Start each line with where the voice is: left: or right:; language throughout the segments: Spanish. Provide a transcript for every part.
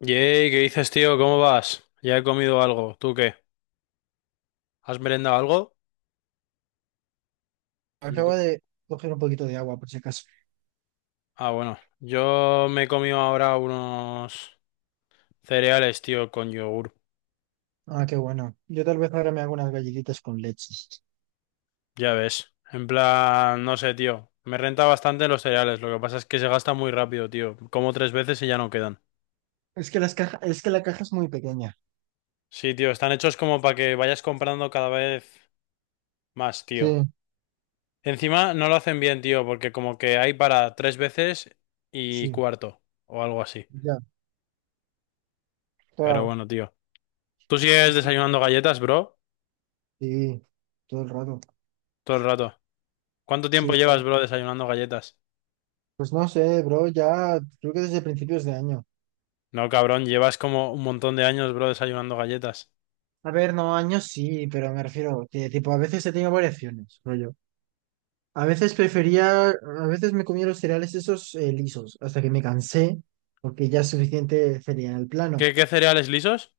left: Yey, ¿qué dices, tío? ¿Cómo vas? Ya he comido algo. ¿Tú qué? ¿Has merendado algo? Me
right: Acabo
left: co-
right: de coger un poquito de agua, por si acaso.
left: Ah, bueno. Yo me he comido ahora unos cereales, tío, con yogur.
right: Ah, qué bueno. Yo tal vez ahora me hago unas galletitas con leche.
left: Ya ves. En plan, no sé, tío. Me renta bastante los cereales. Lo que pasa es que se gasta muy rápido, tío. Como tres veces y ya no quedan.
right: Es que la caja es muy pequeña.
left: Sí, tío. Están hechos como para que vayas comprando cada vez más,
right: Sí,
left: tío. Encima no lo hacen bien, tío, porque como que hay para tres veces y
right: sí,
left: cuarto o algo así.
right: ya,
left: Pero
right: claro.
left: bueno, tío. ¿Tú sigues
right: Sí,
left: desayunando galletas, bro?
right: sí, todo el rato.
left: Todo el rato. ¿Cuánto tiempo
right: Sí,
left: llevas,
right: claro.
left: bro, desayunando galletas?
right: Pues no sé, bro, ya creo que desde principios de año.
left: No, cabrón, llevas como un montón de años, bro, desayunando galletas.
right: A ver, no, años sí, pero me refiero que tipo a veces he tenido variaciones, rollo. A veces me comía los cereales esos lisos, hasta que me cansé, porque ya es suficiente cereal plano.
left: ¿Qué cereales lisos?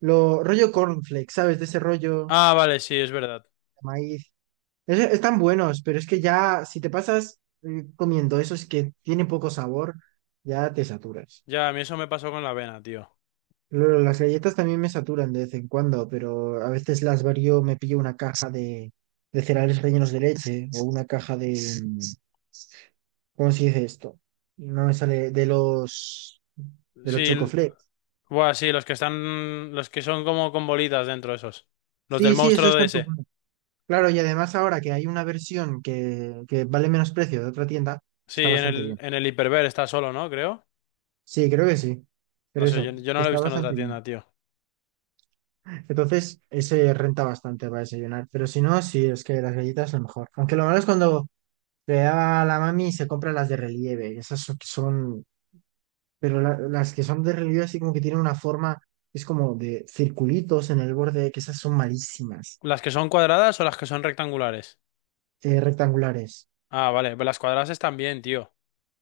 right: Lo rollo cornflakes, ¿sabes? De ese rollo
left: Ah, vale, sí, es verdad.
right: de maíz. Están buenos, pero es que ya si te pasas comiendo esos que tienen poco sabor, ya te saturas.
left: Ya, a mí eso me pasó con la avena, tío.
right: Las galletas también me saturan de vez en cuando, pero a veces las varío, me pillo una caja de cereales rellenos de leche o una caja de mm, ¿cómo se dice esto? No me sale de los
left: Sí,
right: chocoflakes.
left: buah, sí, los que están, los que son como con bolitas dentro, esos. Los del
right: Sí, sí, eso
left: monstruo
right: es
left: de
right: tanto.
left: ese.
right: Claro, y además ahora que hay una versión que vale menos precio de otra tienda,
left: Sí,
right: está
left: en
right: bastante
left: el,
right: bien.
left: en el Hiperver está solo, ¿no? Creo.
right: Sí, creo que sí. Pero
left: No sé, yo,
right: eso,
left: yo no lo he
right: está
left: visto en
right: bastante
left: otra
right: bien.
left: tienda, tío.
right: Entonces, ese renta bastante para desayunar. Pero si no, sí, es que las galletas lo mejor. Aunque lo malo es cuando le da a la mami y se compra las de relieve. Esas son, que son- pero la- las que son de relieve así como que tienen una forma, es como de circulitos en el borde, que esas son malísimas.
left: ¿Las que son cuadradas o las que son rectangulares?
right: Rectangulares.
left: Ah, vale, pues las cuadradas están bien, tío.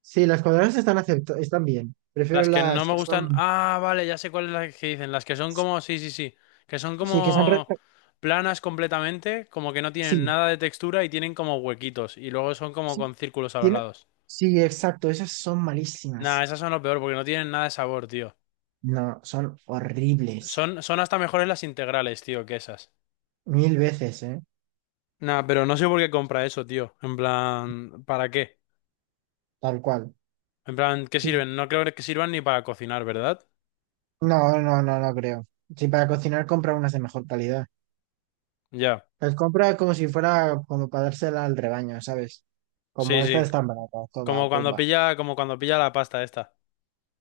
right: Sí, las cuadradas están bien. Prefiero
left: Las que no
right: las
left: me
right: que
left: gustan.
right: son.
left: Ah, vale, ya sé cuáles las que dicen. Las que son como. Sí, sí, sí. Que son
right: Sí, que son
left: como
right: recta.
left: planas completamente, como que no tienen
right: Sí,
left: nada de textura y tienen como huequitos. Y luego son como
right: sí,
left: con círculos a los
right: tiene.
left: lados.
right: Sí, exacto, esas son
left: Nah,
right: malísimas.
left: esas son lo peor porque no tienen nada de sabor, tío.
right: No, son horribles.
left: Son hasta mejores las integrales, tío, que esas.
right: Mil veces, ¿eh?
left: Nah, pero no sé por qué compra eso, tío. En plan, ¿para qué?
right: Tal cual.
left: En plan, ¿qué
right: Sí.
left: sirven? No creo que sirvan ni para cocinar, ¿verdad?
right: No, no, no, no creo. Sí, para cocinar compra unas de mejor calidad.
left: Ya.
right: Las compra como si fuera como para dársela al rebaño, ¿sabes?
left: Sí,
right: Como esta
left: sí.
right: es tan barata, toda
left: Como cuando
right: pumba.
left: pilla, como cuando pilla la pasta esta.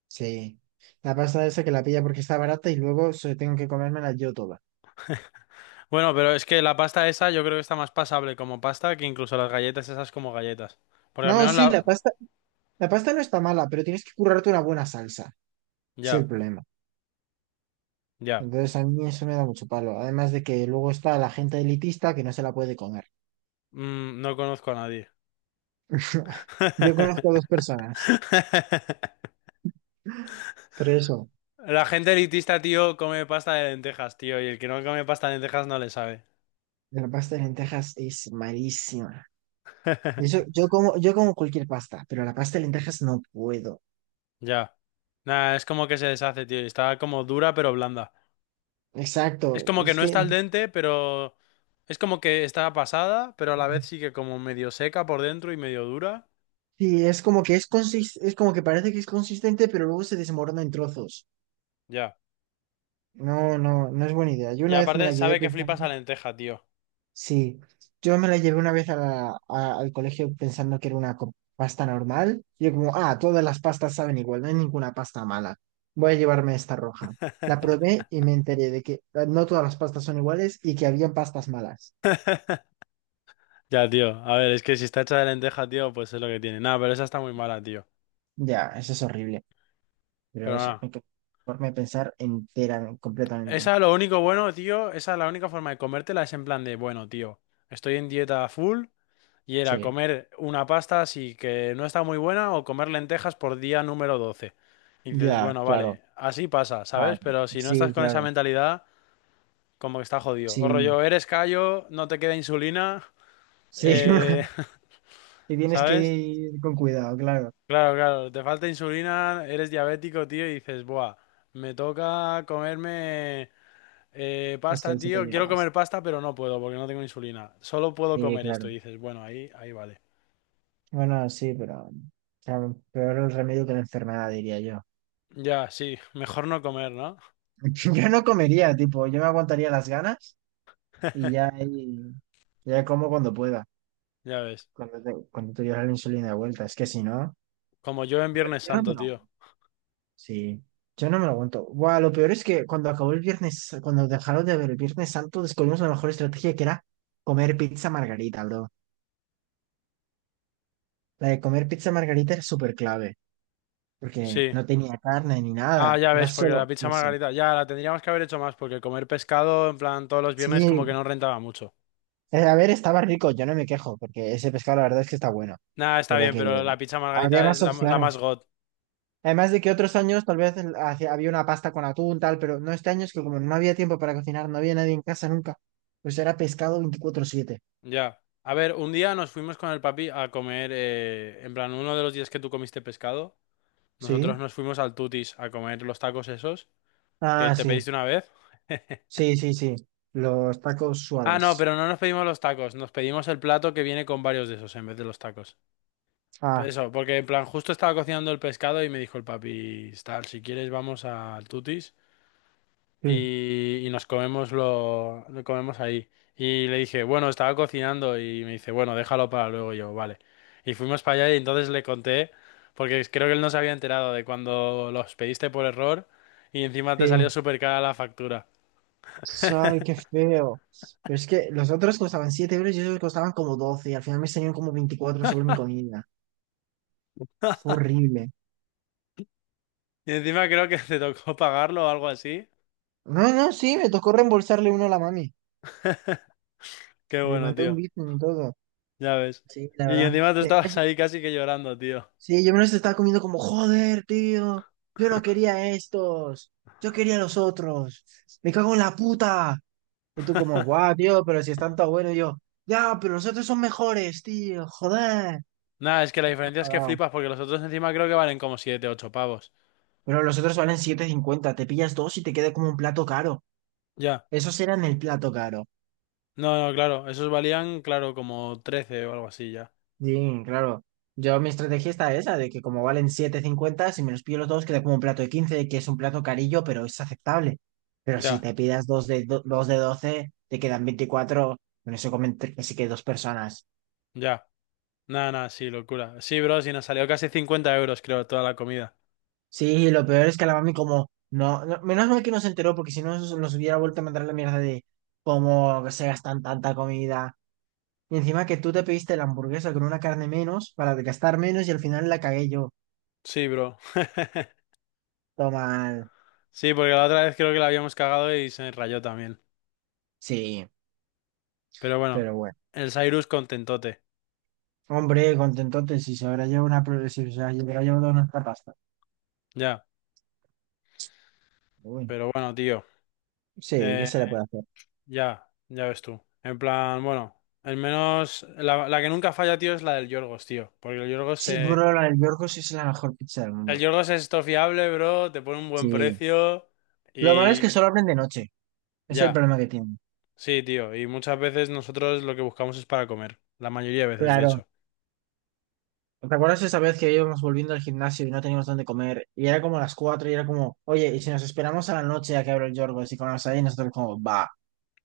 right: Sí. La pasta esa que la pilla porque está barata y luego se tengo que comérmela yo toda.
left: Bueno, pero es que la pasta esa yo creo que está más pasable como pasta que incluso las galletas esas como galletas. Porque
right: No,
left: al menos
right: sí,
left: la.
right: la pasta no está mala, pero tienes que currarte una buena salsa. Ese es el
left: Ya,
right: problema.
left: ya.
right: Entonces a mí eso me da mucho palo. Además de que luego está la gente elitista que no se la puede comer.
left: Mm, no conozco a nadie.
right: Yo conozco dos personas, pero eso,
left: La gente elitista, tío, come pasta de lentejas, tío. Y el que no come pasta de lentejas no le sabe.
right: la pasta de lentejas es malísima. Y eso, yo como cualquier pasta, pero la pasta de lentejas no puedo.
left: Ya. Nada, es como que se deshace, tío, y está como dura pero blanda. Es
right: Exacto,
left: como que
right: es
left: no
right: que
left: está al dente, pero. Es como que está pasada, pero a la vez sí que como medio seca por dentro y medio dura.
right: sí, es como que parece que es consistente, pero luego se desmorona en trozos.
left: Ya.
right: No, no, no es buena idea. Yo
left: Y
right: una vez me la
left: aparte
right: llevé
left: sabe que
right: pensando.
left: flipas a lenteja, tío.
right: Sí, yo me la llevé una vez al colegio pensando que era una pasta normal. Y yo como, ah, todas las pastas saben igual, no hay ninguna pasta mala. Voy a llevarme esta roja. La probé y me enteré de que no todas las pastas son iguales y que habían pastas malas.
left: Ya, tío. A ver, es que si está hecha de lenteja, tío, pues es lo que tiene. Nada, pero esa está muy mala, tío.
right: Ya, eso es horrible. Pero
left: Pero
right: eso
left: nada.
right: hay que forma de pensar entera, completamente.
left: Esa, lo único bueno, tío, esa la única forma de comértela es en plan de, bueno, tío, estoy en dieta full y era
right: Sí,
left: comer una pasta así que no está muy buena o comer lentejas por día número 12. Y dices,
right: ya,
left: bueno,
right: claro.
left: vale, así pasa,
right: Ah,
left: ¿sabes? Pero si no
right: sí,
left: estás con esa
right: claro.
left: mentalidad, como que está jodido. O
right: Sí,
left: rollo, eres callo, no te queda insulina,
right: sí.
left: eh,
right: Y tienes que
left: ¿sabes?
right: ir con cuidado, claro.
left: Claro, claro, te falta insulina, eres diabético, tío, y dices, buah, me toca comerme
right: Es que
left: pasta,
right: ahí se te
left: tío, quiero
right: liabas.
left: comer pasta, pero no puedo porque no tengo insulina, solo puedo
right: Sí,
left: comer
right: claro.
left: esto, y dices, bueno, ahí vale.
right: Bueno, sí, pero o sea, peor el remedio que la enfermedad, diría yo.
left: Ya, sí, mejor no comer, ¿no?
right: Yo no comería, tipo, yo me aguantaría las ganas y ya como cuando pueda,
left: Ya ves,
right: cuando te llevas la insulina de vuelta. Es que si no,
left: como yo en
right: yo,
left: Viernes
right: yo no me
left: Santo,
right: lo aguanto.
left: tío.
right: Sí, yo no me lo aguanto. Buah, lo peor es que cuando acabó el viernes, cuando dejaron de ver el Viernes Santo, descubrimos la mejor estrategia que era comer pizza margarita, bro. La de comer pizza margarita era súper clave, porque
left: Sí.
right: no tenía carne ni
left: Ah,
right: nada,
left: ya
right: era
left: ves, porque
right: solo
left: la pizza
right: eso.
left: margarita, ya la tendríamos que haber hecho más, porque comer pescado, en plan, todos los viernes como
right: Sí,
left: que no rentaba mucho.
right: A ver, estaba rico, yo no me quejo, porque ese pescado la verdad es que está bueno,
left: Nada, está
right: pero
left: bien,
right: que
left: pero la pizza
right: habría
left: margarita es
right: más
left: la más
right: opciones.
left: god.
right: Además de que otros años tal vez había una pasta con atún, tal, pero no este año es que como no había tiempo para cocinar, no había nadie en casa nunca, pues era pescado 24/7.
left: Ya. A ver, un día nos fuimos con el papi a comer, en plan, uno de los días que tú comiste pescado, nosotros
right: ¿Sí?
left: nos fuimos al Tutis a comer los tacos esos que
right: Ah,
left: te
right: sí,
left: pediste una vez.
right: sí, sí, sí, los tacos
left: Ah, no,
right: suaves.
left: pero no nos pedimos los tacos, nos pedimos el plato que viene con varios de esos en vez de los tacos.
right: Ah,
left: Eso, porque en plan, justo estaba cocinando el pescado y me dijo el papi, tal, si quieres vamos al Tutis.
right: sí,
left: Y nos comemos lo comemos ahí. Y le dije, bueno, estaba cocinando y me dice, bueno, déjalo para luego. Y yo, vale. Y fuimos para allá y entonces le conté, porque creo que él no se había enterado de cuando los pediste por error y encima te
right: sí.
left: salió súper cara la factura.
right: Ay, qué feo. Pero es que los otros costaban 7 euros y esos costaban como 12 y al final me salieron como 24 solo mi comida. Fue horrible.
left: Y encima creo que te tocó pagarlo o algo así.
right: No, no, sí, me tocó reembolsarle uno a la mami.
left: Qué
right: Le
left: bueno,
right: mandé un
left: tío.
right: Bitcoin y todo.
left: Ya ves.
right: Sí, la
left: Y
right: verdad.
left: encima tú estabas ahí casi que llorando, tío.
right: Sí, yo me los estaba comiendo como, joder, tío. Yo no quería estos. Yo quería los otros. Me cago en la puta. Y tú como, guau, tío, pero si están tan buenos. Y yo, ya, pero los otros son mejores, tío. Joder.
left: Nada, es que la
right: Ahí te ha
left: diferencia es que
right: pagado.
left: flipas porque los otros encima creo que valen como 7 8 pavos.
right: Pero los otros valen 7,50. Te pillas dos y te queda como un plato caro.
left: Ya.
right: Esos eran el plato caro.
left: No, no, claro, esos valían, claro, como 13 o algo así ya.
right: Sí, claro. Yo mi estrategia está esa, de que como valen 7,50 si me los pillo los dos, queda como un plato de 15 que es un plato carillo, pero es aceptable. Pero si
left: Ya,
right: te pidas dos de 12 te quedan 24, con eso comen así que dos personas.
left: ya. Nada, nada, sí, locura. Sí, bro, sí, nos salió casi 50 euros, creo, toda la comida.
right: Sí, lo peor es que la mami como, menos mal que no se enteró, porque si no nos hubiera vuelto a mandar la mierda de cómo se gastan tanta comida. Y encima que tú te pediste la hamburguesa con una carne menos para gastar menos y al final la cagué yo.
left: Sí, bro.
right: Toma.
left: Sí, porque la otra vez creo que la habíamos cagado y se rayó también.
right: Sí,
left: Pero bueno,
right: pero bueno.
left: el Cyrus contentote.
right: Hombre, contentote, si se habrá llevado una, pro- si se habrá llevado nuestra pasta.
left: Ya,
right: Uy,
left: pero bueno, tío.
right: sí, ¿qué
left: Eh,
right: se le puede hacer?
left: ya, ya ves tú. En plan, bueno, el menos. La que nunca falla, tío, es la del Yorgos, tío. Porque el Yorgos
right: Sí,
left: se.
right: bro, la del Yorgos sí es la mejor pizza del
left: El
right: mundo.
left: Yorgos es esto fiable, bro, te pone un buen
right: Sí,
left: precio
right: lo malo es que
left: y.
right: solo abren de noche. Es el
left: Ya.
right: problema que tienen.
left: Sí, tío, y muchas veces nosotros lo que buscamos es para comer, la mayoría de veces, de
right: Claro.
left: hecho.
right: ¿Te acuerdas esa vez que íbamos volviendo al gimnasio y no teníamos dónde comer? Y era como las 4 y era como, oye, y si nos esperamos a la noche a que abra el Yorgos y comemos ahí, y nosotros como, va.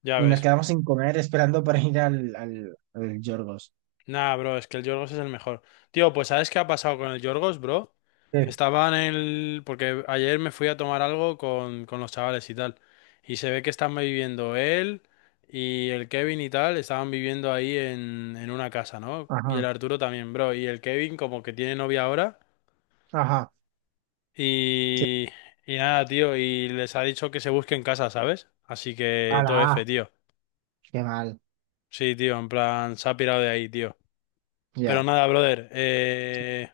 left: Ya
right: Y nos
left: ves.
right: quedamos sin comer esperando para ir al Yorgos.
left: Nah, bro, es que el Yorgos es el mejor. Tío, pues ¿sabes qué ha pasado con el Yorgos, bro?
right: Sí.
left: Estaba en el. Porque ayer me fui a tomar algo con los chavales y tal. Y se ve que están viviendo él y el Kevin y tal, estaban viviendo ahí en una casa, ¿no? Y
right: Ajá,
left: el Arturo también, bro. Y el Kevin como que tiene novia ahora.
right: ajá. Sí.
left: Y... Y nada, tío, y les ha dicho que se busquen casa, ¿sabes? Así
right: A
left: que
right: la
left: todo
right: A.
left: F, tío.
right: Qué mal.
left: Sí, tío, en plan, se ha pirado de ahí, tío. Pero
right: Ya.
left: nada, brother,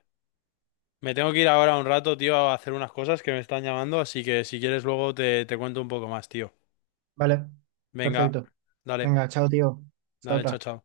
left: me tengo que ir ahora un rato, tío, a hacer unas cosas que me están llamando, así que si quieres luego te cuento un poco más, tío.
right: Vale,
left: Venga,
right: perfecto.
left: dale,
right: Venga, chao, tío. Hasta
left: dale, chao,
right: otra.
left: chao.